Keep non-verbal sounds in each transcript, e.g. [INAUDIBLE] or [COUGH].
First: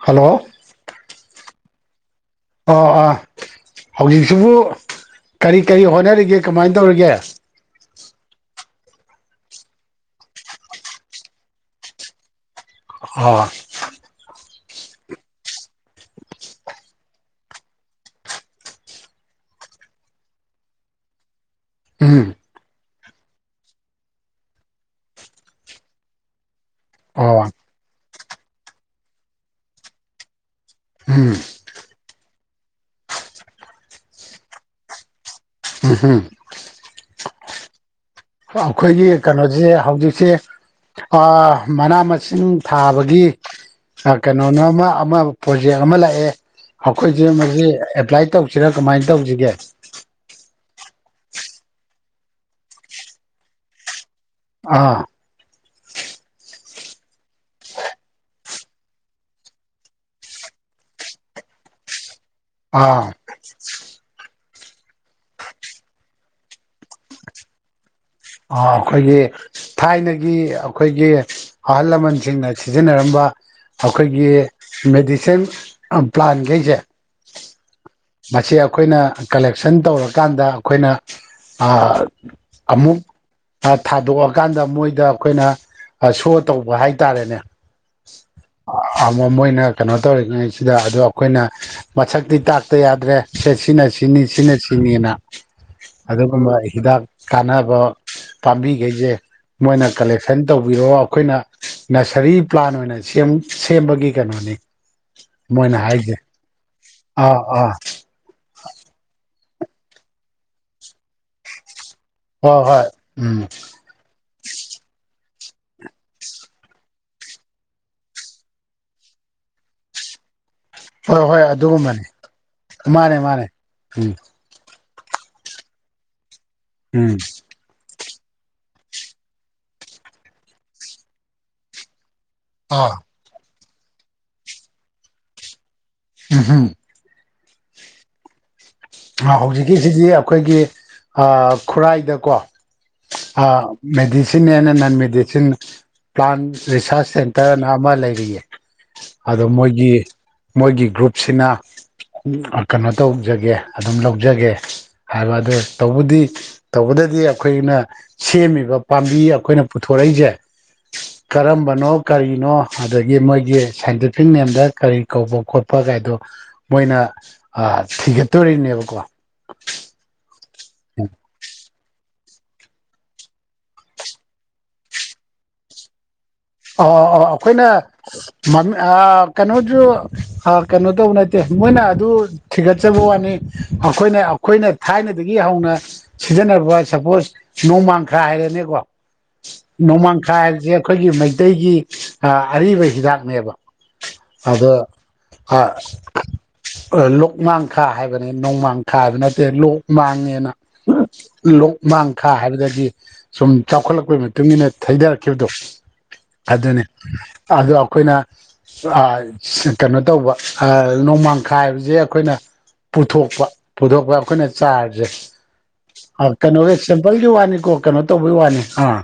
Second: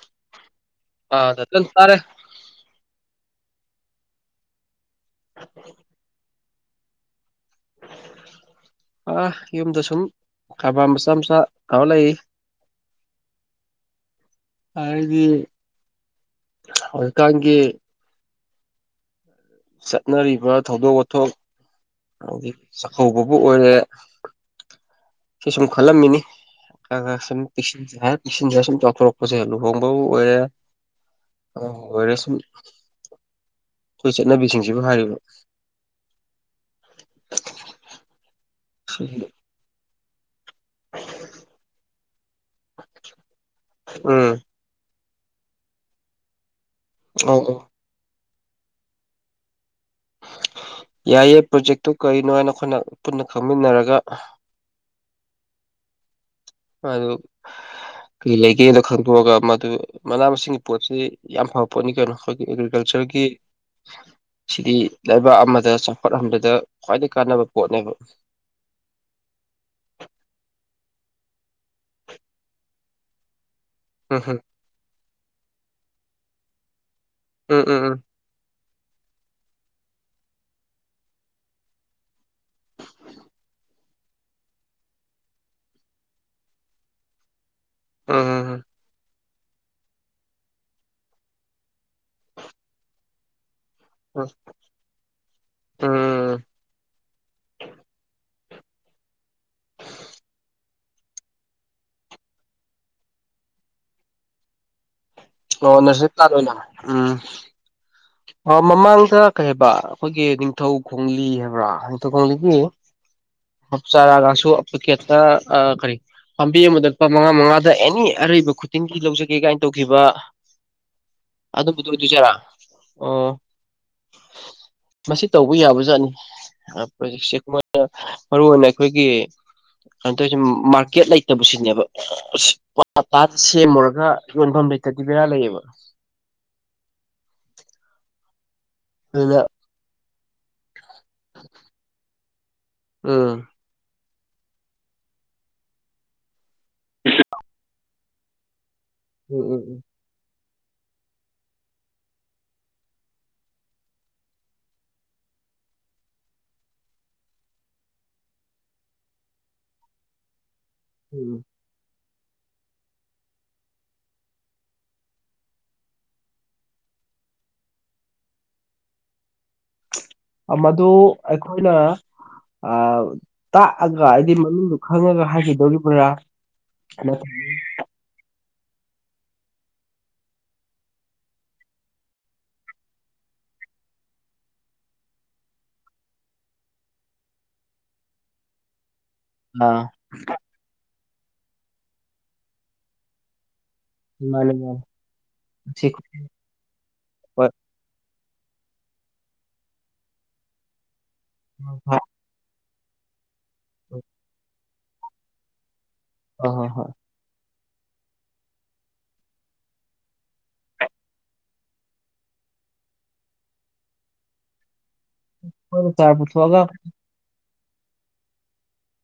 Hello ꯑ ꯗꯇꯜ ꯇꯥꯔꯦ ꯑꯣ ꯑꯥ ꯍꯧꯖꯤꯛꯁꯤꯕꯨ ꯀꯔꯤ ꯀꯔꯤ ꯍꯣꯠꯅꯔꯤꯒꯦ ꯀꯃꯥꯏꯟ ꯇꯧꯔꯤꯒꯦ ꯑ ꯌꯨꯝꯗ ꯁꯨꯝ ꯀꯔꯕꯥꯔ ꯃꯆꯥ ꯃꯆꯥ ꯇꯧꯔꯥ ꯂꯩ [UNINTELLIGIBLE] ꯍꯥꯏꯗꯤ ꯍꯧꯖꯤꯛꯀꯥꯟꯒꯤ ꯆꯠꯅꯔꯤꯕ ꯊꯧꯗꯣꯛ ꯋꯥꯊꯣꯛ ꯎꯝ ꯍꯧꯖꯤꯛ ꯆꯥꯛꯀꯧꯕꯕꯨ ꯑꯣꯏꯔꯦ ꯁꯤ ꯁꯨꯝ ꯈꯜꯂꯝꯃꯤꯅꯤ ꯈꯔꯥ ꯈꯔꯥ ꯁꯨꯝ ꯑꯣ ꯄꯤꯛꯁꯤꯟ ꯁꯨꯝꯃꯥꯏꯅ ꯁꯨꯝ ꯆꯥꯎꯊꯣꯔꯛꯄꯁꯦ ꯂꯨꯍꯣꯡꯕꯕꯨ ꯑꯣꯏꯔꯦ ꯎꯝ ꯑꯃꯥꯕꯨ ꯑꯣꯏꯔꯁꯨ ꯑꯩꯈꯣꯏ ꯆꯠꯅꯕꯤꯁꯤꯡꯁꯤꯕꯨ ꯍꯥꯏꯔꯤꯕ ꯫ ꯎꯝ ꯍꯝ ꯑꯩꯈꯣꯏꯒꯤ ꯁꯤꯒꯤ ꯀꯩꯅꯣꯖꯦ ꯍꯧꯖꯤꯛꯁꯦ ꯑꯥ ꯃꯅꯥ ꯃꯁꯤꯡ ꯊꯥꯕꯒꯤ ꯎꯝ ꯀꯩꯅꯣꯅꯣ ꯑꯃꯥ ꯑꯃꯥ ꯄ꯭ꯔꯣꯖꯦꯛ ꯑꯃ ꯂꯥꯛꯑꯦ ꯑꯩꯈꯣꯏꯖꯦ ꯑꯧ ꯑꯧ ꯃꯁꯤ ꯑꯦꯄ꯭ꯂꯥꯏ ꯇꯧꯁꯤꯔꯥ ꯀꯃꯥꯏꯅ ꯇꯧꯁꯤꯒꯦ ꯌꯥꯏꯌꯦ ꯄ꯭ꯔꯣꯖꯦꯛꯇꯨ ꯀꯔꯤꯅꯣ ꯍꯥꯏꯅ ꯑꯩꯈꯣꯏꯅ ꯄꯨꯟꯅ ꯈꯪꯃꯤꯟꯅꯔꯒ ꯑꯥ ꯍꯜꯂꯣ ꯀꯩ ꯂꯩꯒꯦꯗꯣ ꯈꯪꯗꯣꯛꯑꯒ ꯃꯗꯨ ꯃꯅꯥ ꯃꯁꯤꯡꯒꯤ ꯄꯣꯠꯁꯦ ꯌꯥꯝ ꯐꯕ ꯄꯣꯠꯅꯤ ꯀꯩꯅꯣ꯫ ꯑꯩꯈꯣꯏꯒꯤ ꯑꯥ ꯑꯦꯒ꯭ꯔꯤꯀꯜꯆꯔꯒꯤ ꯁꯤꯗꯤ ꯂꯩꯕꯥꯛ ꯑꯃꯥꯗ ꯆꯥꯎꯈꯠꯍꯟꯕꯗ ꯈ꯭ꯋꯥꯏꯗꯒꯤ ꯀꯥꯟꯅꯕ ꯄꯣꯠꯅꯦꯕ꯫ ꯑ ꯑꯩꯈꯣꯏꯒꯤ ꯊꯥꯏꯅꯒꯤ ꯑꯩꯈꯣꯏꯒꯤ ꯑꯍꯜ ꯂꯃꯟꯁꯤꯡꯅ ꯁꯤꯖꯤꯟꯅꯔꯝꯕ ꯎꯝ ꯑꯩꯈꯣꯏꯒꯤ ꯍꯝ ꯃꯦꯗꯤꯁꯤꯟ ꯄ꯭ꯂꯥꯟꯒꯩꯖꯦ ꯎꯝ ꯎꯝ ꯎꯝ ꯃꯁꯤ ꯑꯩꯈꯣꯏꯅ ꯀꯂꯦꯛꯁꯟ ꯇꯧꯔꯀꯥꯟꯗ ꯑꯩꯈꯣꯏꯅ ꯑꯥ ꯑꯃꯨꯛ ꯊꯥꯗꯣꯛꯑꯀꯥꯟꯗ ꯃꯣꯏꯗ ꯑꯩꯈꯣꯏꯅ ꯑꯥ ꯁꯣ ꯇꯧꯕ ꯍꯥꯏꯇꯥꯔꯦꯅꯦ ꯎꯝ ꯎꯝ ꯑꯥ ꯑꯥ ꯃꯣꯏꯅ ꯀꯩꯅꯣ ꯇꯧꯔꯤꯉꯩꯁꯤꯗ ꯑꯗꯨꯗꯥ ꯑꯩꯈꯣꯏꯅ ꯃꯁꯛꯇꯤ ꯇꯥꯛꯇ ꯌꯥꯗ꯭ꯔꯦ ꯁꯦ ꯁꯤꯅ ꯁꯤꯅꯤ ꯎꯝ ꯁꯤꯅ ꯁꯤꯅꯤꯅ ꯎꯝ ꯑꯗꯨꯒꯨꯝꯕ ꯍꯤꯗꯥꯛ ꯀꯥꯟꯅꯕ ꯄꯥꯝꯕꯤꯒꯩꯖꯦ ꯃꯣꯏꯅ ꯀꯂꯦꯛꯁꯟ ꯇꯧꯕꯤꯔꯛꯑꯣ ꯑꯩꯈꯣꯏꯅ ꯅꯁꯔꯤ ꯄ꯭ꯂꯥꯟ ꯑꯣꯏꯅ ꯁꯦꯝ ꯁꯦꯝꯕꯒꯤ ꯀꯩꯅꯣꯅꯤ ꯃꯣꯏꯅ ꯑꯣ ꯅꯔꯖꯔꯤ ꯍꯥꯏꯁꯦ ꯄ꯭ꯂꯥꯟ ꯑꯣꯏꯅ ꯎꯝ ꯑꯥ ꯑꯥ ꯑꯥ ꯃꯃꯥꯡꯗ ꯀꯩ ꯍꯥꯏꯕ ꯑꯩꯈꯣꯏꯒꯤ ꯅꯤꯡꯊꯧ ꯈꯣꯡꯂꯤ ꯍꯥꯏꯕ꯭ꯔꯥ ꯍꯣꯏ ꯅꯤꯡꯊꯧꯈꯣꯡꯂꯤꯡꯂꯤ ꯍꯣꯏ ꯎꯝ ꯍꯞ ꯆꯔꯥꯒꯁꯨ ꯄꯤꯀꯦꯠꯇ ꯑꯥ ꯀꯔꯤ ꯄꯥꯝꯕꯤ ꯑꯃꯥꯗ ꯂꯨꯄꯥ ꯃꯉꯥ ꯃꯉꯥꯗ ꯑꯦꯅꯤ ꯑꯔꯩꯕ ꯈꯨꯗꯤꯡꯒꯤ ꯂꯧꯖꯒꯦ ꯀꯥꯏꯅ ꯇꯧꯈꯤꯕ ꯍꯣꯏ ꯍꯣꯏ ꯑꯗꯨꯝꯕꯗꯨ ꯑꯗꯨꯒꯨꯝꯕꯅꯤ ꯑꯣꯏꯗꯣꯏꯖꯥꯔꯥ ꯃꯥꯅꯦ ꯑꯣ ꯃꯥꯅꯦ ꯎꯝ ꯃꯁꯤ ꯇꯧꯕ ꯌꯥꯕꯖꯥꯠꯅꯤ ꯑꯥ ꯎꯝ [UNINTELLIGIBLE] ꯑꯥ ꯃꯔꯨ ꯑꯣꯏꯅ ꯑꯩꯈꯣꯏꯒꯤ ꯀꯩꯅꯣ ꯇꯧꯔꯤꯁꯦ ꯃꯥꯔꯀꯦꯠ ꯂꯩꯇꯕꯁꯤꯅꯦꯕ ꯑꯁ ꯑꯥ ꯄꯥꯠ [UNINTELLIGIBLE] ꯁꯦꯝꯃꯨꯔꯒ ꯌꯣꯟꯐꯝ ꯂꯩꯇꯗꯤ ꯕꯦꯔꯥ ꯂꯩꯌꯦꯕ ꯎꯝ ꯍꯝ ꯑꯗꯨꯅ ꯍꯧꯖꯤꯛꯀꯤꯁꯤꯗꯤ ꯑꯩꯈꯣꯏꯒꯤ ꯑꯥ ꯈꯨꯔꯥꯏꯗꯀꯣ ꯎꯝ ꯑꯥ medicine and non medicine plant research ꯁꯦꯟꯇꯔꯅ ꯑꯃꯥ ꯂꯩꯔꯤꯌꯦ꯫ ꯑꯗꯣ ꯎꯝ ꯎꯝ ꯃꯣꯏꯒꯤ ꯃꯣꯏꯒꯤ ꯒ꯭ꯔꯨꯞꯁꯤꯅ ꯀꯩꯅꯣ ꯇꯧꯖꯒꯦ ꯑꯗꯨꯝ ꯂꯧꯖꯒꯦ ꯍꯥꯏꯕ ꯑꯗꯨ ꯇꯧꯕꯨꯗꯤ ꯇꯧꯕꯗꯗꯤ ꯑꯩꯈꯣꯏꯅ ꯁꯦꯝꯃꯤꯕ ꯄꯥꯝꯕꯤ ꯑꯩꯈꯣꯏꯅ ꯄꯨꯊꯣꯔꯛꯏꯖꯦ ꯎꯝ ꯀꯔꯝꯕꯅꯣ ꯀꯔꯤꯅꯣ ꯑꯗꯒꯤ ꯃꯣꯏꯒꯤ ꯁꯥꯏꯟꯇꯤꯐꯤꯛ ꯅꯦꯝꯗ ꯀꯔꯤ ꯀꯧꯕ ꯈꯣꯠꯄ ꯀꯥꯏꯗꯣ ꯃꯣꯏꯅ ꯑꯥ ꯊꯤꯒꯠꯇꯣꯔꯤꯅꯦꯕꯀꯣ꯫ ꯃꯗꯨ ꯑꯩꯈꯣꯏꯅ ꯑꯥ ꯇꯥꯛꯑꯒ ꯍꯥꯏꯗꯤ ꯃꯃꯤꯡꯗꯨ ꯈꯪꯉꯒ ꯍꯥꯏꯒꯤꯗꯧꯔꯤꯕ꯭ꯔꯥ ꯑ ꯑ ꯑꯩꯈꯣꯏꯅ ꯑꯥ ꯀꯩꯅꯣꯖꯨ ꯀꯩꯅꯣ ꯇꯧꯕ ꯅꯠꯇꯦ ꯃꯣꯏꯅ ꯑꯗꯨ ꯊꯤꯒꯠꯆꯕ ꯋꯥꯅꯤ ꯑꯩꯈꯣꯏꯅ ꯑꯩꯈꯣꯏꯅ ꯊꯥꯏꯅꯗꯒꯤ ꯍꯧꯅ ꯁꯤꯖꯤꯟꯅꯕ ꯁꯄꯣꯁ ꯅꯣꯡꯃꯥꯡꯈꯥ ꯍꯥꯏꯔꯅꯦꯀꯣ ꯑꯥ ꯅꯣꯡꯃꯥꯡꯈꯥ ꯍꯥꯏꯕꯁꯦ ꯑꯩꯈꯣꯏꯒꯤ ꯃꯩꯇꯩꯒꯤ ꯑ ꯑꯔꯤꯕ ꯍꯤꯗꯥꯛꯅꯦꯕ ꯃꯥꯅꯤ ꯑꯗ ꯃꯥꯅꯤ ꯑ ꯂꯣꯛꯃꯥꯡꯈꯥ ꯍꯥꯏꯕꯅꯤ ꯅꯣꯡꯃꯥꯡꯈꯥꯕ ꯅꯠꯇꯦ ꯂꯣꯛ ꯃꯥꯡꯉꯦꯅ ꯂꯣꯛ ꯃꯥꯡꯈꯥ ꯍꯥꯏꯕꯗꯒꯤ ꯁꯨꯝ ꯆꯥꯎꯈꯠꯂꯛꯄꯒꯤ ꯃꯇꯨꯡꯏꯟꯅ ꯊꯩꯗꯔꯛꯈꯤꯕꯗꯣ ꯍꯣꯏ ꯍꯣꯏ ꯑꯗꯨꯅꯤ ꯍꯣꯏ ꯑꯗꯣ ꯑꯩꯈꯣꯏꯅ ꯑ ꯀꯩꯅꯣ ꯇꯧꯕ ꯑ ꯅꯣꯡꯃꯥꯡꯈꯥꯏ ꯍꯥꯏꯕꯁꯦ ꯑꯩꯈꯣꯏꯅ ꯄꯨꯊꯣꯛꯄ ꯄꯨꯊꯣꯛꯄ ꯑꯩꯈꯣꯏꯅ ꯆꯥꯔꯁꯦ ꯃꯣꯏꯅ ꯆꯥꯔ ꯑ ꯄꯨꯊꯣꯛꯑꯒ ꯀꯩꯅꯣꯒꯤ ꯁꯦꯝꯄꯜꯒꯤ ꯋꯥꯅꯤꯀꯣ ꯀꯩꯅꯣ ꯇꯧꯕꯒꯤ ꯋꯥꯅꯤ ꯑꯥ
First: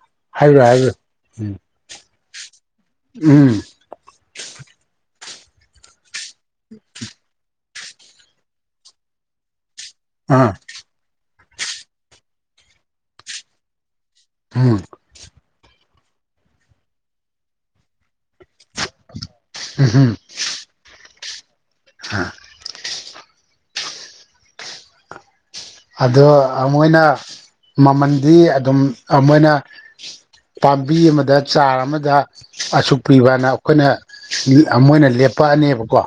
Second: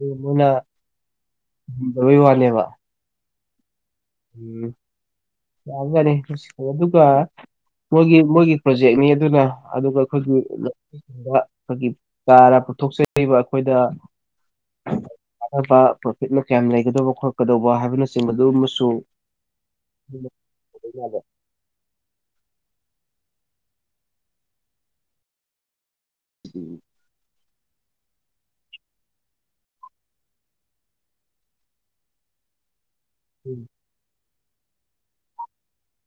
ꯑꯗꯨ ꯃꯣꯏꯅ ꯍꯥꯏꯕꯤꯌꯨ ꯍꯥꯏꯕꯤꯌꯨ ꯎꯝ [UNINTELLIGIBLE] ꯋꯥꯅꯦꯕ ꯎꯝ ꯎꯝ [UNINTELLIGIBLE] ꯑꯗꯨꯒ ꯃꯣꯏꯒꯤ ꯃꯣꯏꯒꯤ ꯄ꯭ꯔꯣꯖꯦꯛꯅꯤ ꯑꯗꯨꯅ ꯑꯗꯨꯒ ꯑꯩꯈꯣꯏꯒꯤ ꯑꯥ ꯑꯩꯈꯣꯏꯒꯤ ꯆꯥꯔ ꯄꯨꯊꯣꯛꯆꯔꯤꯕ ꯑꯩꯈꯣꯏꯗ ꯎꯝ ꯀꯥꯟꯅꯕ ꯄ꯭ꯔꯣꯐꯤꯠꯅ ꯀꯌꯥꯝ ꯂꯩꯒꯗꯧꯕ ꯈꯣꯠꯀꯗꯧꯕ ꯍꯥꯏꯕꯅꯆꯤꯡꯕꯗꯨꯃꯁꯨ ꯎꯝ ꯍꯝ [UNINTELLIGIBLE] [UNINTELLIGIBLE] ꯑꯗꯣ ꯑ ꯃꯣꯏꯅ ꯃꯃꯟꯗꯤ ꯑꯗꯨꯝ ꯑ ꯃꯣꯏꯅ ꯄꯥꯝꯕꯤ ꯑꯃꯗ ꯆꯥꯔ ꯑꯃꯗ ꯑꯁꯨꯛ ꯄꯤꯕꯅ ꯎꯝ ꯑꯩꯈꯣꯏꯅ ꯃꯣꯏꯅ ꯂꯦꯞꯄꯛꯑꯅꯦꯕꯀꯣ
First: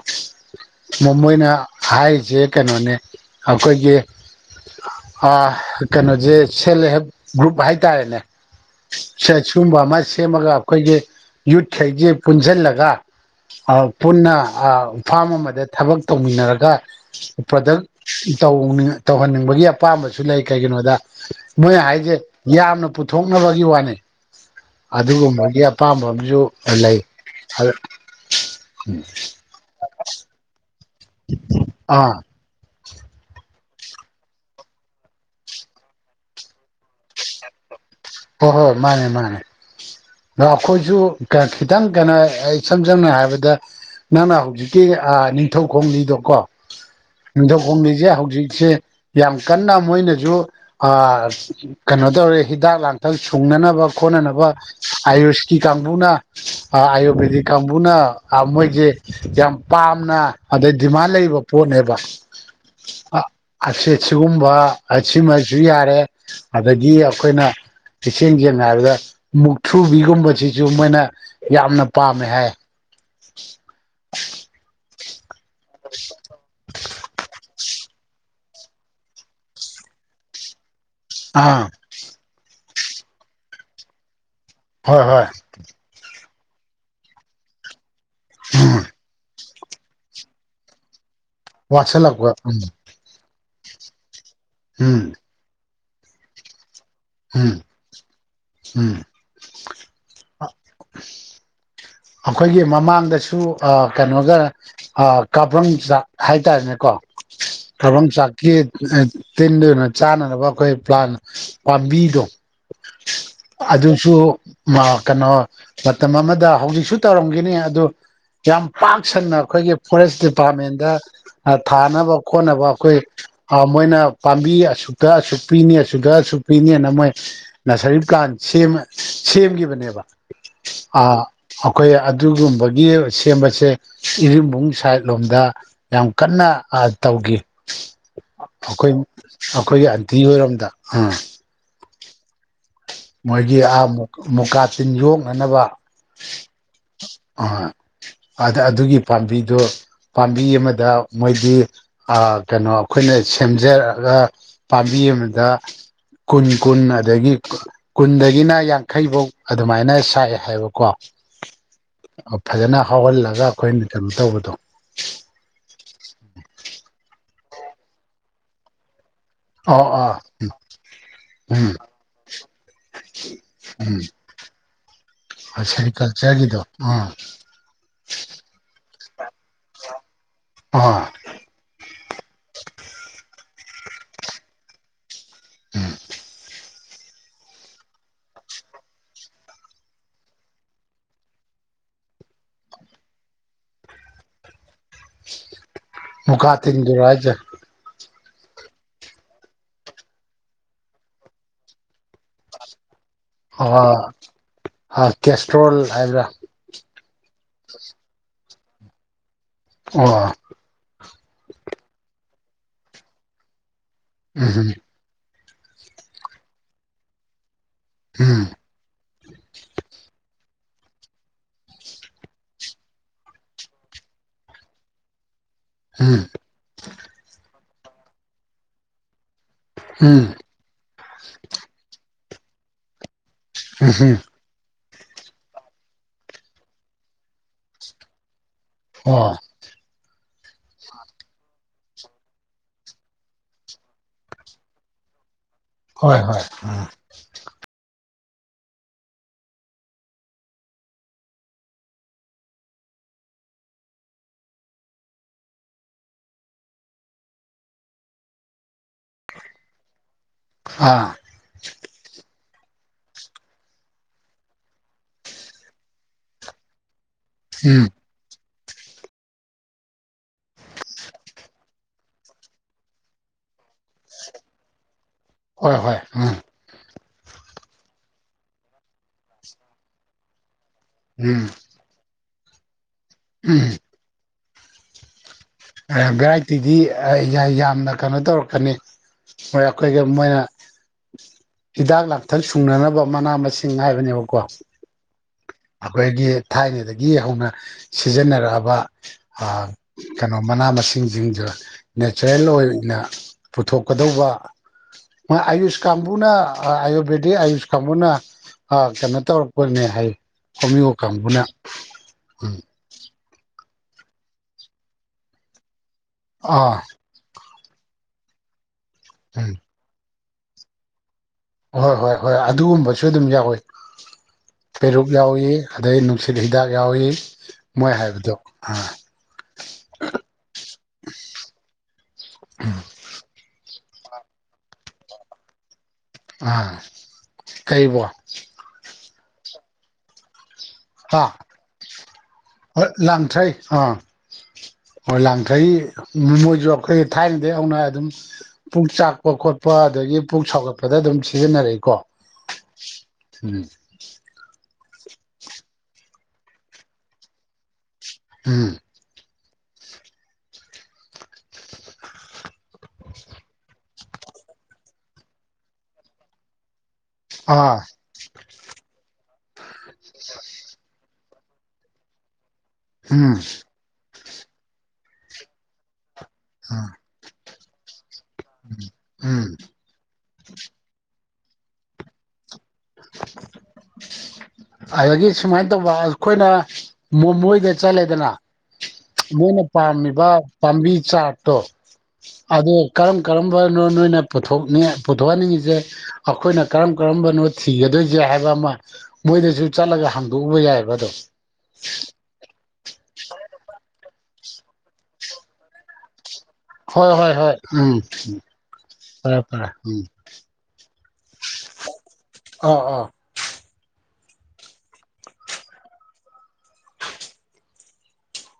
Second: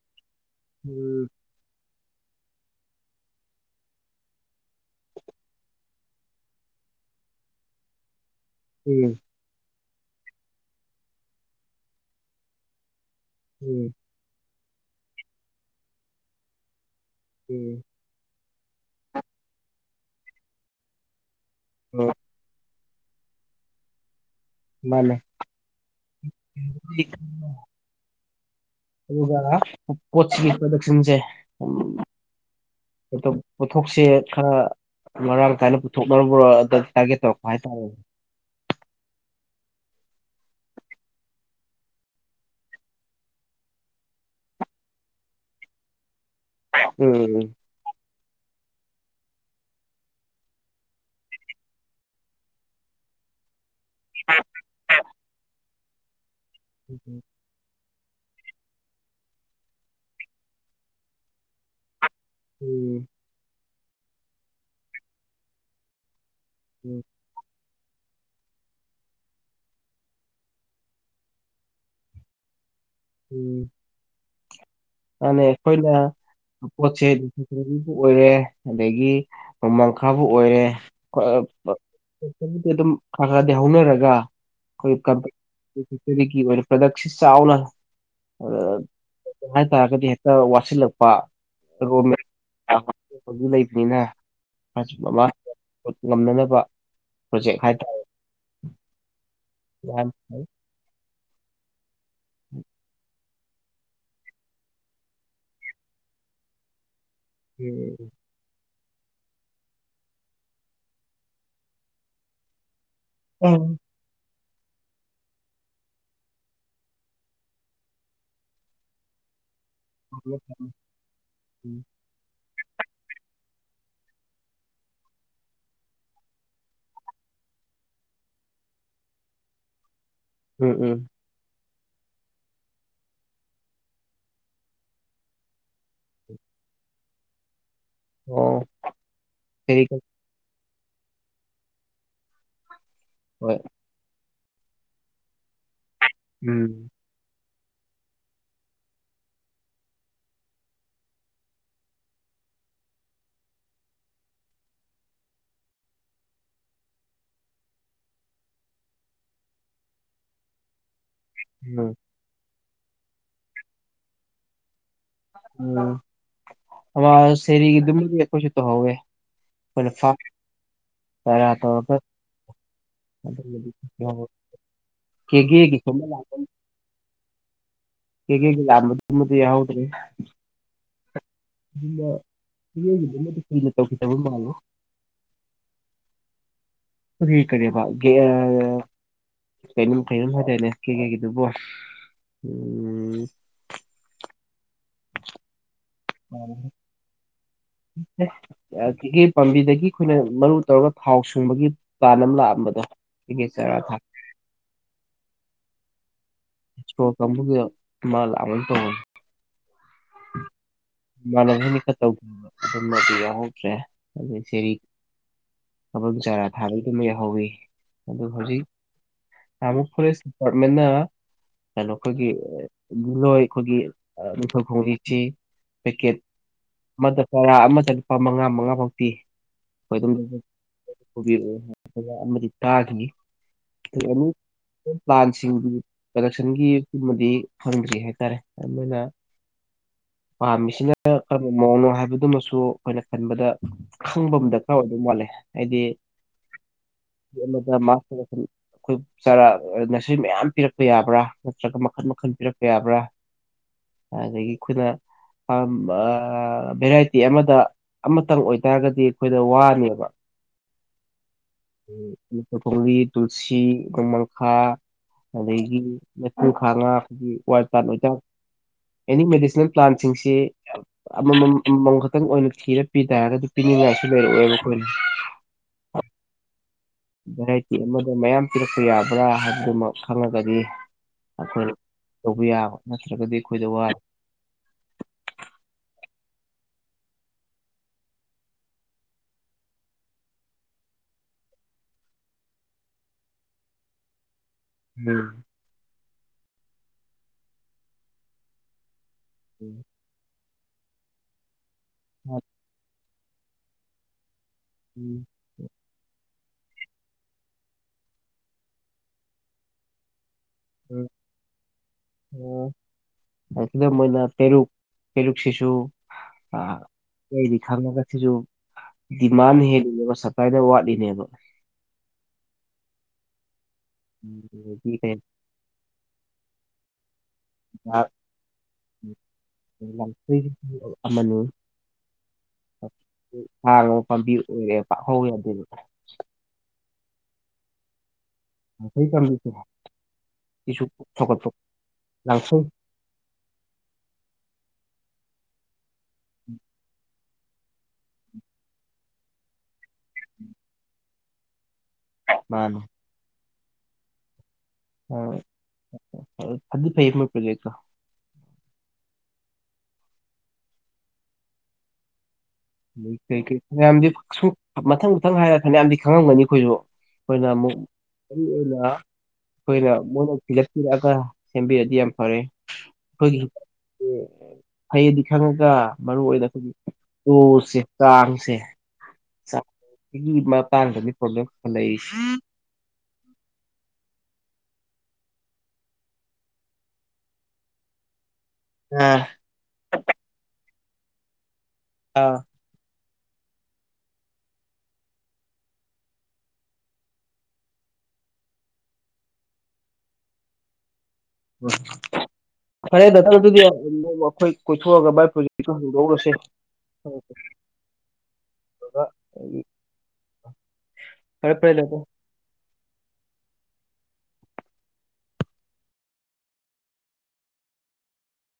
ꯃꯣꯏꯅ ꯍꯥꯏꯔꯤꯁꯦ ꯀꯩꯅꯣꯅꯦ ꯑꯩꯈꯣꯏꯒꯤ ꯑ ꯀꯩꯅꯣꯁꯦ ꯁꯦꯜꯞ ꯍꯦꯜꯞ ꯒ꯭ꯔꯨꯞ ꯍꯥꯏꯇꯥꯔꯦꯅꯦ ꯎꯝ ꯁꯦ ꯁꯤꯒꯨꯝꯕ ꯑꯃ ꯁꯦꯝꯃꯒ ꯑꯩꯈꯣꯏꯒꯤ ꯌꯨꯠꯈꯩꯁꯦ ꯄꯨꯟꯁꯤꯜꯂꯒ ꯎꯝ ꯄꯨꯟꯅ ꯑ ꯐꯥꯝ ꯑꯃꯗ ꯊꯕꯛ ꯇꯧꯃꯤꯟꯅꯔꯒ ꯄ꯭ꯔꯗꯛ ꯎꯝ ꯇꯧꯅꯤꯡ ꯇꯧꯍꯟꯅꯤꯡꯕꯒꯤ ꯑꯄꯥꯝꯕꯁꯨ ꯂꯩ ꯀꯩꯒꯤꯅꯣꯗ ꯃꯣꯏꯅ ꯎꯝ ꯍꯥꯏꯁꯦ ꯌꯥꯝꯅ ꯄꯨꯊꯣꯛꯅꯕꯒꯤ ꯋꯥꯅꯤ ꯃꯥꯅꯦ ꯑꯗꯨꯒꯨꯝꯕꯒꯤ ꯑꯄꯥꯝꯕ ꯑꯃꯁꯨ ꯂꯩ ꯑꯗꯨꯒ ꯄꯣꯠꯁꯤꯒꯤ ꯄ꯭ꯔꯗꯛꯁꯟꯁꯦ ꯑꯥ [UNINTELLIGIBLE] ꯄꯣꯠꯊꯣꯛꯁꯦ ꯈꯔ ꯃꯔꯥꯡ ꯀꯥꯏꯅ ꯄꯨꯊꯣꯛꯅꯕ ꯑꯗ ꯇꯥꯔꯒꯦꯠ ꯇꯧꯔꯛꯄ ꯍꯥꯏꯇꯥꯔꯦꯅꯦ ꯍꯣꯏ ꯍꯣꯏ ꯃꯥꯅꯦ ꯃꯥꯅꯦ ꯑꯗ ꯑꯩꯈꯣꯏꯁꯨ ꯈꯤꯇꯪ ꯀꯩꯅꯣ ꯏꯁꯝ ꯁꯝꯅ ꯍꯥꯏꯔꯕꯗ ꯅꯪꯅ ꯍꯧꯖꯤꯛꯀꯤ ꯑ ꯅꯤꯡꯊꯧ ꯈꯣꯡꯂꯤꯗꯣꯀꯣ ꯎꯝ ꯈꯣꯡꯂꯤꯁꯦ ꯍꯧꯖꯤꯛꯁꯦ ꯌꯥꯝ ꯀꯟꯅ ꯃꯣꯏꯅꯁꯨ ꯑ ꯀꯩꯅꯣ ꯇꯧꯔꯦ ꯍꯤꯗꯥꯛ ꯂꯥꯡꯊꯛ ꯈꯤꯇꯪ ꯁꯨꯡꯅꯅꯕ ꯈꯣꯠꯅꯅꯕ ꯑꯌꯨꯁꯀꯤ ꯀꯥꯡꯕꯨꯅ ꯎꯝ ꯑꯥꯔꯌꯨꯚꯦꯗꯤꯛ ꯀꯥꯡꯕꯨꯅ ꯑ ꯃꯣꯏꯒꯤ ꯌꯥꯝ ꯄꯥꯝꯅ ꯑꯗꯩ ꯗꯤꯃꯥꯟ ꯂꯩꯕ ꯄꯣꯠꯅꯦꯕ ꯎꯝ [UNINTELLIGIBLE] ꯁꯤꯒꯨꯝꯕ ꯑꯁꯤꯃꯁꯨ ꯌꯥꯔꯦ ꯑꯗꯒꯤ ꯎꯝ ꯑꯩꯈꯣꯏꯅ ꯏꯁꯦꯡ ꯁꯦꯡꯅ ꯍꯥꯏꯔꯕꯗ ꯃꯨꯛꯊ꯭ꯔꯨꯕꯤꯒꯨꯝꯕꯁꯤꯁꯨ ꯃꯣꯏꯅ ꯌꯥꯝꯅ ꯄꯥꯝꯃꯦ ꯍꯥꯏ ꯎꯝ ꯃꯥꯅꯦ ꯑꯩꯈꯣꯏꯅ ꯄꯣꯠꯁꯦ [UNINTELLIGIBLE] ꯑꯣꯏꯔꯦ ꯑꯗꯒꯤ ꯅꯣꯃꯥꯡꯈꯥꯕꯨ ꯑꯣꯏꯔꯦ ꯑꯥ [UNINTELLIGIBLE] ꯑꯗꯨꯝ ꯈꯔ ꯈꯔꯗꯤ ꯍꯧꯅꯔꯒ ꯍꯣꯏ ꯍꯣꯏ ꯑꯩꯈꯣꯏ [UNINTELLIGIBLE] [UNINTELLIGIBLE] ꯆꯥꯎꯅ [UNINTELLIGIBLE] ꯍꯥꯏꯇꯥꯔꯒꯗꯤ ꯍꯦꯛꯇ ꯋꯥꯁꯤꯜꯂꯛꯄ ꯋꯥꯠꯁꯤꯜꯂꯛꯄ ꯎꯝ ꯎꯝ [UNINTELLIGIBLE] [UNINTELLIGIBLE] ꯉꯝꯅꯅꯕ ꯎꯝ ꯄ꯭ꯔꯣꯖꯦꯛ ꯍꯥꯏꯇꯥꯔꯦ ꯎꯝ [UNINTELLIGIBLE] ꯑꯈꯣꯏꯒꯤ ꯃꯃꯥꯡꯗꯁꯨ ꯑꯥ ꯀꯩꯅꯣꯒ ꯑꯥ ꯀꯥꯕ꯭ꯔꯪ ꯆꯥꯛ ꯍꯥꯏꯇꯥꯔꯦꯅꯦꯀꯣ ꯀꯥꯕ꯭ꯔꯪ ꯆꯥꯛ ꯀꯦꯛ [UNINTELLIGIBLE] ꯇꯤꯟꯗꯨꯅ ꯆꯥꯅꯅꯕ ꯑꯩꯈꯣꯏ ꯄ꯭ꯂꯥꯟ ꯄꯥꯝꯕꯤꯗꯣ ꯁꯤ ꯎꯝ ꯑꯗꯨꯁꯨ ꯃꯥ ꯀꯩꯅꯣ ꯃꯇꯝ ꯑꯃꯗ ꯍꯧꯖꯤꯛ ꯁꯨ ꯇꯧꯔꯝꯒꯤꯅꯤ ꯑꯗꯨ ꯌꯥꯝ ꯄꯥꯛ ꯁꯟꯅ ꯑꯩꯈꯣꯏꯒꯤ ꯐꯣꯔꯦꯁ ꯗꯤꯄ꯭ꯔꯥꯠꯃꯦꯟꯗ ꯊꯥꯅꯕ ꯈꯣꯠꯅꯕ ꯑꯩꯈꯣꯏ ꯑ ꯃꯣꯏꯅ ꯄꯥꯝꯕꯤ ꯑꯁꯨꯛꯇ ꯑꯁꯨꯛ ꯄꯤꯅꯤ ꯑꯁꯨꯛꯇ ꯑꯁꯨꯛ ꯄꯤꯅꯦꯅ ꯃꯣꯏ ꯅꯁꯔꯤ ꯄ꯭ꯂꯥꯟ ꯁꯦꯝꯃ ꯁꯦꯝꯈꯤꯕꯅꯦꯕ ꯎꯝ ꯑ ꯎꯝ ꯑꯈꯣꯏ ꯑꯗꯨꯒꯨꯝꯕꯒꯤ ꯁꯦꯝꯕꯁꯦ ꯏꯔꯤꯜꯕꯨꯡ ꯁꯥꯏꯠ ꯂꯣꯝꯗ ꯌꯥꯝ ꯀꯟꯅ ꯑ ꯇꯧꯒꯤ ꯑꯣ ꯑꯈꯣꯏ ꯑꯩꯈꯣꯏ ꯁꯦꯔꯤ ꯑꯟ ꯕꯤ ꯔꯣꯝꯗ ꯑꯥ ꯍꯣꯏ ꯃꯣꯏꯒꯤ ꯑꯥ ꯃꯣꯛꯀꯥ ꯇꯤꯟ ꯌꯣꯛꯅꯅꯕ ꯎꯝ ꯑꯥ ꯑꯥꯗ ꯑꯗꯨꯒꯤ ꯄꯥꯝꯕꯤꯗꯣ ꯄꯥꯝꯕꯤ ꯑꯃꯗ ꯃꯣꯏꯗꯤ ꯑ‌ ꯀꯩꯅꯣ ꯑꯩꯈꯣꯏꯅ ꯁꯦꯝꯖꯔꯒ ꯄꯥꯝꯕꯤ ꯑꯃꯗ ꯀꯨꯟ ꯀꯨꯟ ꯑꯗꯒꯤ [UNINTELLIGIBLE] ꯀꯨꯟꯗꯒꯤꯅ ꯌꯥꯡꯈꯩ ꯐꯧ ꯑꯗꯨꯃꯥꯏꯅ ꯁꯥꯏ ꯍꯥꯏꯕꯀꯣ [UNINTELLIGIBLE] ꯑꯧ ꯐꯖꯅ ꯍꯥꯎꯍꯜꯂꯒ ꯑꯩꯈꯣꯏꯅ ꯀꯩꯅꯣ ꯇꯧꯕꯗꯣ ꯎꯝ ꯑꯋꯥ ꯁꯦꯔꯤ ꯒꯤꯗꯨꯃꯗꯤ ꯑꯈꯣꯁꯨ ꯇꯧꯍꯧꯌꯦ ꯑꯧ ꯑꯩꯈꯣꯏꯅ ꯐꯥ ꯑꯥ ꯎꯝ ꯎꯝ [UNINTELLIGIBLE] [UNINTELLIGIBLE] ꯀꯦꯒꯦ [UNINTELLIGIBLE] ꯑꯥ ꯀꯦꯒꯦꯒꯤ ꯂꯥꯝꯕꯗꯨꯃꯗꯤ ꯍꯥꯎꯍꯧꯗ꯭ꯔꯦ ꯑꯥ ꯗꯨꯅ ꯅꯣꯏꯒꯤꯗꯨꯃꯗꯤ ꯀꯨꯏꯅ ꯇꯧꯈꯤꯗꯕ ꯃꯥꯜꯂꯦ ꯑꯥ ꯀꯔꯤ ꯀꯔꯤꯑꯕ ꯒꯤꯑꯥ ꯀꯩꯅꯝ ꯀꯩꯅꯣꯝ ꯍꯥꯏꯗꯥꯏꯅꯦ ꯀꯦ ꯀꯦ ꯒꯤꯗꯨꯕꯣ ꯎꯝ ꯃꯨꯀꯥ ꯇꯤꯟꯗꯨꯔꯥ ꯍꯥꯏꯖꯦ ꯍꯦ ꯑ ꯀꯦꯀꯦ ꯄꯥꯝꯕꯤꯗꯒꯤ ꯑꯩꯈꯣꯏꯅ ꯃꯔꯨ ꯇꯧꯔꯒ ꯊꯥꯎ ꯁꯨꯡꯕꯒꯤ ꯄ꯭ꯂꯥꯟ ꯑꯃ ꯂꯥꯛꯑꯝꯕꯗꯣ ꯀꯦꯒꯦ ꯑ ꯆꯥꯔꯥ ꯊꯥ ꯍꯔ ꯀꯦꯁꯇ꯭ꯔꯣꯜ ꯍꯥꯏꯕ꯭ꯔꯥ ꯏꯁꯄꯣꯔ ꯀꯪꯕꯨꯒꯤꯑ ꯃꯥ ꯂꯛꯑꯝꯒꯨꯝ ꯇꯧꯕꯅꯤ ꯑꯣꯑ ꯏꯃꯥꯟꯅꯕꯅ ꯈ ꯇꯧ [UNINTELLIGIBLE] ꯆꯔꯤ ꯎꯝ ꯊꯕꯛ ꯆꯥꯔꯥ ꯊꯥꯕꯩꯗꯨꯃ ꯌꯥꯎꯌꯤ ꯑꯗꯨ ꯍꯧꯖꯤꯛ ꯅꯍꯜꯃꯨꯛ ꯐꯣꯔꯦꯁ ꯗꯤꯄꯥꯔꯠꯃꯦꯟ ꯅ ꯀꯩꯅꯣ ꯑꯩꯈꯣꯏꯒꯤ ꯗꯤꯂꯣꯏ ꯑꯩꯈꯣꯏꯒꯤ ꯑ ꯅꯤꯡꯊꯧ ꯈꯣꯡꯒꯤ ꯁꯤ ꯄꯦꯀꯦꯠ ꯎꯝ ꯑꯃꯗ ꯇꯔꯥ ꯑꯃꯗ ꯂꯨꯄꯥ ꯃꯉꯥ ꯃꯉꯥ ꯐꯥꯎ ꯄꯤ ꯎꯝ [UNINTELLIGIBLE] ꯑꯃꯗꯤ ꯇꯥꯈꯤꯅꯤ ꯎꯝ ꯎꯝ ꯄ꯭ꯂꯥꯟꯁꯤꯡꯗꯤ ꯄ꯭ꯔꯗꯛꯁꯟꯒꯤ ꯑꯃꯗꯤ ꯐꯪꯗ ꯭ꯔꯤ ꯍꯥꯏꯇꯥꯔꯦ ꯑꯗꯨꯅ ꯑꯥ ꯄꯥꯝꯃꯤꯁꯤꯅ ꯀꯔꯝꯕ ꯃꯑꯣꯡꯅꯣ ꯍꯥꯏꯕꯗꯨꯃꯁꯨ ꯑꯩꯈꯣꯏꯅ ꯈꯟꯕꯗ ꯈꯪꯕ ꯑꯃ ꯗꯔꯀꯥꯔ ꯑꯣꯏꯕ ꯋꯥꯠꯂꯦ ꯑꯩꯗꯤ ꯍꯣꯏ ꯍꯣꯏ ꯎꯝ [UNINTELLIGIBLE] ꯑꯩꯈꯣꯏ ꯆꯔꯥ ꯉꯁꯤ ꯃꯌꯥꯝ ꯄꯤꯔꯛꯄ ꯌꯥꯕ꯭ꯔꯥ ꯅꯠꯇ꯭ꯔꯒ ꯃꯈꯜ ꯃꯈꯜ ꯄꯤꯔꯛꯄ ꯌꯥꯕ꯭ꯔꯥ ꯑꯗꯒꯤ ꯑꯩꯈꯣꯏꯅ ꯑ ꯕ ꯚꯦꯔꯥꯏꯇꯤ ꯑꯃꯗ ꯑꯃꯇꯪ ꯑꯣꯏꯇꯥꯔꯒꯗꯤ ꯑꯩꯈꯣꯏꯗ ꯋꯥꯅꯦꯕ ꯍꯥ ꯂꯤꯇ ꯈꯣꯡꯕꯤ ꯇꯨꯜꯁꯤ ꯈꯣꯡꯃꯪꯈꯥ ꯑꯗꯒꯤ ꯂꯩꯄꯨꯡ ꯈꯥꯉꯥ ꯎꯝ [UNINTELLIGIBLE] ꯑꯦꯅꯤ ꯃꯦꯗꯤꯁꯤꯟ ꯄ꯭ꯂꯥꯟꯁꯤꯡꯁꯤ ꯑꯃꯃꯝꯃꯝ ꯈꯛꯇꯪ ꯑꯣꯏꯅ ꯊꯤꯔ ꯄꯤ ꯇꯔꯒꯗꯤ ꯄꯤꯅꯤꯡꯉꯥꯏꯁꯨ ꯂꯩꯔꯛ ꯑꯣꯏꯕ ꯈꯣꯏꯅ ꯍꯣꯏ ꯍꯣꯏ ꯎꯝ꯫ ꯚꯦꯔꯥꯏꯇꯤ ꯑꯃꯗꯥ ꯃꯌꯥꯝ ꯄꯤꯔꯛꯄ ꯌꯥꯕ꯭ꯔꯥ ꯍꯥꯏꯕꯗꯨꯃꯛ ꯈꯪꯉꯒꯗꯤ ꯎꯝ ꯑꯩꯈꯣꯏ ꯇꯧꯕ ꯌꯥꯕ ꯅꯠꯇ꯭ꯔꯒꯗꯤ ꯑꯩꯈꯣꯏꯗ ꯎꯝ ꯋꯥ ꯚꯦꯔꯥꯏꯇꯤꯗꯤ ꯌꯥꯝꯅ ꯀꯩꯅꯣ ꯇꯧꯔꯛꯀꯅꯤ꯫ ꯍꯣꯏ ꯑꯩꯈꯣꯏꯒꯤ ꯃꯣꯏꯅ ꯍꯤꯗꯥꯛ ꯂꯥꯡꯊꯛ ꯁꯨꯡꯅꯅꯕ ꯃꯅꯥ ꯃꯁꯤꯡ ꯍꯥꯏꯕꯅꯦꯕꯀꯣ ꯎꯝ꯫ ꯑꯩꯈꯣꯏꯒꯤ ꯊꯥꯏꯅꯗꯒꯤ ꯍꯧꯅ ꯁꯤꯖꯤꯟꯅꯔꯛꯑꯕ ꯑꯥ ꯎꯝ ꯀꯩꯅꯣ ꯃꯅꯥ ꯃꯁꯤꯡꯁꯤꯡꯗꯨ ꯅꯦꯆꯔꯦꯜ ꯑꯣꯏꯅ ꯄꯨꯊꯣꯛꯀꯗꯧꯕ ꯑꯌꯨꯁ ꯀꯥꯡꯕꯨꯅ ꯑꯥꯌꯚꯦꯗꯤꯛ ꯑꯌꯨꯁ ꯀꯥꯡꯕꯨꯅ ꯀꯩꯅꯣ ꯇꯧꯔꯛꯄꯅꯦ ꯍꯥꯏ ꯀꫭꯃꯤꯌꯦ ꯎꯝ ꯀꯥꯡꯕꯨꯅ ꯎꯝ ꯂꯥꯏꯔꯤꯛꯁꯤꯗ ꯃꫭꯏꯅ ꯄꯦꯔꯨꯛ ꯄꯦꯔꯨꯛꯁꯤꯁꯨ ꯑꯥ ꯑꯇꯩꯗꯤ ꯈꯪꯉꯒ ꯁꯤꯁꯨ ꯎꯝ ꯗꯤꯃꯥꯟ ꯍꯦꯜꯂꯤꯅꯦꯕ ꯁꯞꯄ꯭ꯂꯥꯏꯗ ꯋꯥꯠꯂꯤꯅꯦꯕ ꯍꯣꯏ ꯍꯣꯏ ꯍꯣꯏ ꯑꯗꯨꯒꯨꯝꯕꯁꯨ ꯑꯗꯨꯝ ꯌꯥꯎꯋꯤ ꯎꯝ꯫ ꯄꯦꯔꯨꯛ ꯌꯥꯎꯏ ꯑꯗꯩ ꯅꯨꯡꯁꯤꯠ ꯍꯤꯗꯥꯛ ꯌꯥꯎꯏ ꯃꯣꯏ ꯍꯥꯏꯕꯗꯣ ꯑꯥ ꯂꯥꯟꯊ꯭ꯔꯥꯏꯁꯨ ꯑꯃꯅꯤ [UNINTELLIGIBLE] ꯄꯥꯝꯕꯤ ꯑꯣꯏꯔꯦꯕ ꯍꯧꯏ ꯌꯥꯗꯦꯕ ꯑꯥ ꯀꯔꯤꯕꯣ ꯂꯥꯟꯊ꯭ꯔꯥꯏ ꯄꯥꯟꯕꯤꯁꯨ ꯁꯤꯁꯨ ꯄꯨꯛ ꯁꯥꯎꯒꯠꯄ ꯂꯥꯟꯊ꯭ꯔꯥꯏ ꯂꯥꯡꯊ꯭ꯔꯥꯏ ꯑꯥ ꯑꯣ ꯂꯥꯡꯊ꯭ꯔꯥꯏ ꯃꯣꯏ ꯑꯩꯈꫭꯏ ꯊꯥꯏꯅꯗꯒꯤ ꯍꯧꯅ ꯑꯗꯨꯝ ꯄꯨꯛ ꯆꯥꯛꯄ ꯈꯣꯠꯄ ꯑꯗꯒꯤ ꯄꯨꯛ ꯁꯥꯎꯒꯠꯄꯗ ꯑꯗꯨꯝ ꯁꯤꯖꯤꯟꯅꯔꯛꯏꯀꯣ꯫ ꯃꯥꯅꯤ ꯎꯝ꯫ ꯑ ꯑꯗꫭ ꯐꯩꯗꯤ ꯐꯩꯌꯦ ꯃꫭꯏꯄ꯭ꯔꯣꯖꯦꯛꯇꯣ ꯎꯝ꯫ ꯑꯗꯥꯏ ꯀꯩ ꯀꯩ ꯐꯅꯌꯥꯝꯗꯤ ꯁꯨꯝ ꯃꯊꯪ ꯃꯊꯪ ꯍꯥꯏꯔ ꯐꯅꯌꯥꯝꯗꯤ ꯈꯪꯉꯝꯒꯅꯤ ꯑꯩꯈꯣꯏꯁꯨ ꯑꯩꯈꯣꯏꯅ ꯑꯃꯨꯛ ꯑꯥ ꯃꯔꯨ ꯑꯣꯏꯅ ꯑꯩꯈꯣꯏꯅ ꯃꯣꯏꯅ ꯊꯤꯔꯛ ꯊꯤꯔꯛꯑꯒ ꯁꯦꯝꯕꯤꯔꯗꯤ ꯌꯥꯝ ꯐꯔꯦ ꯑꯩꯈꯣꯏꯒꯤ ꯎꯝ ꯐꯩꯗꯤ ꯈꯪꯉꯒ ꯃꯔꯨꯏ ꯑꯣꯏꯅ ꯑꯩꯈꯣꯏꯒꯤ ꯔꫭꯜꯁꯦ ꯆꯥꯡꯁꯦ ꯎꯝ ꯆꯥꯡ ꯆꯍꯤ ꯃꯇꯥꯡꯗꯗꯤ ꯄ꯭ꯔꯣꯕ꯭ꯂꯦꯝ ꯂꯩꯁꯦ [INAUDIBLE] ꯑꯗꯒꯤ ꯁꯨꯃꯥꯏꯅ ꯇꯧꯕ ꯑꯩꯈꯣꯏꯅ ꯃꯣꯃꯣꯏꯗ ꯆꯠꯂꯦꯗꯅ ꯑꯥ ꯃꯣꯏꯅ ꯄꯥꯝꯃꯤꯕ ꯄꯥꯝꯕꯤ ꯆꯥꯛꯠꯇꯣ ꯑꯥ ꯑꯗꫭ ꯀꯔꯝ ꯀꯔꯝꯕꯅꯣ ꯅꯣꯏꯅ ꯄꯨꯊꫭꯛꯅꯤꯡꯉꯦ ꯄꯨꯊꯣꯛꯍꯟꯅꯤꯡꯉꯤꯁꯦ ꯑꯩꯈꯣꯏꯅ ꯀꯔꯝ ꯀꯔꯝꯕꯅꯣ ꯊꯤꯒꯗꯣꯏꯒꯦ ꯍꯥꯏꯕ ꯑꯃ ꯃꯣꯏꯗꯁꯨ ꯆꯠꯂꯒ ꯍꯥꯡꯗꯣꯛꯎꯕ ꯌꯥꯏꯑꯕ ꯑꯗꯣ [UNINTELLIGIBLE] ꯐꯔꯦ ꯗꯥꯛꯇ꯭ꯔ ꯑꯗꯨꯗꯤ ꯅꫭꯡꯃꯥ ꯑꯩꯈꯣꯏ ꯀꯣꯏꯊꯣꯛꯑꯒ ꯃꯥꯏ ꯄ꯭ꯔꯣꯖꯦꯛꯇꯣ ꯍꯪꯗꫭꯛꯎꯔꯁꯦ ꯍꯣꯏ ꯍꯣꯏ ꯍꯣꯏ ꯎꯝ ꯎꯝ ꯐꯔꯦ ꯐꯔꯦ ꯎꯝ ꯐꯔꯦ ꯐꯔꯦ [UNINTELLIGIBLE] ꯑꯥ ꯑꯥ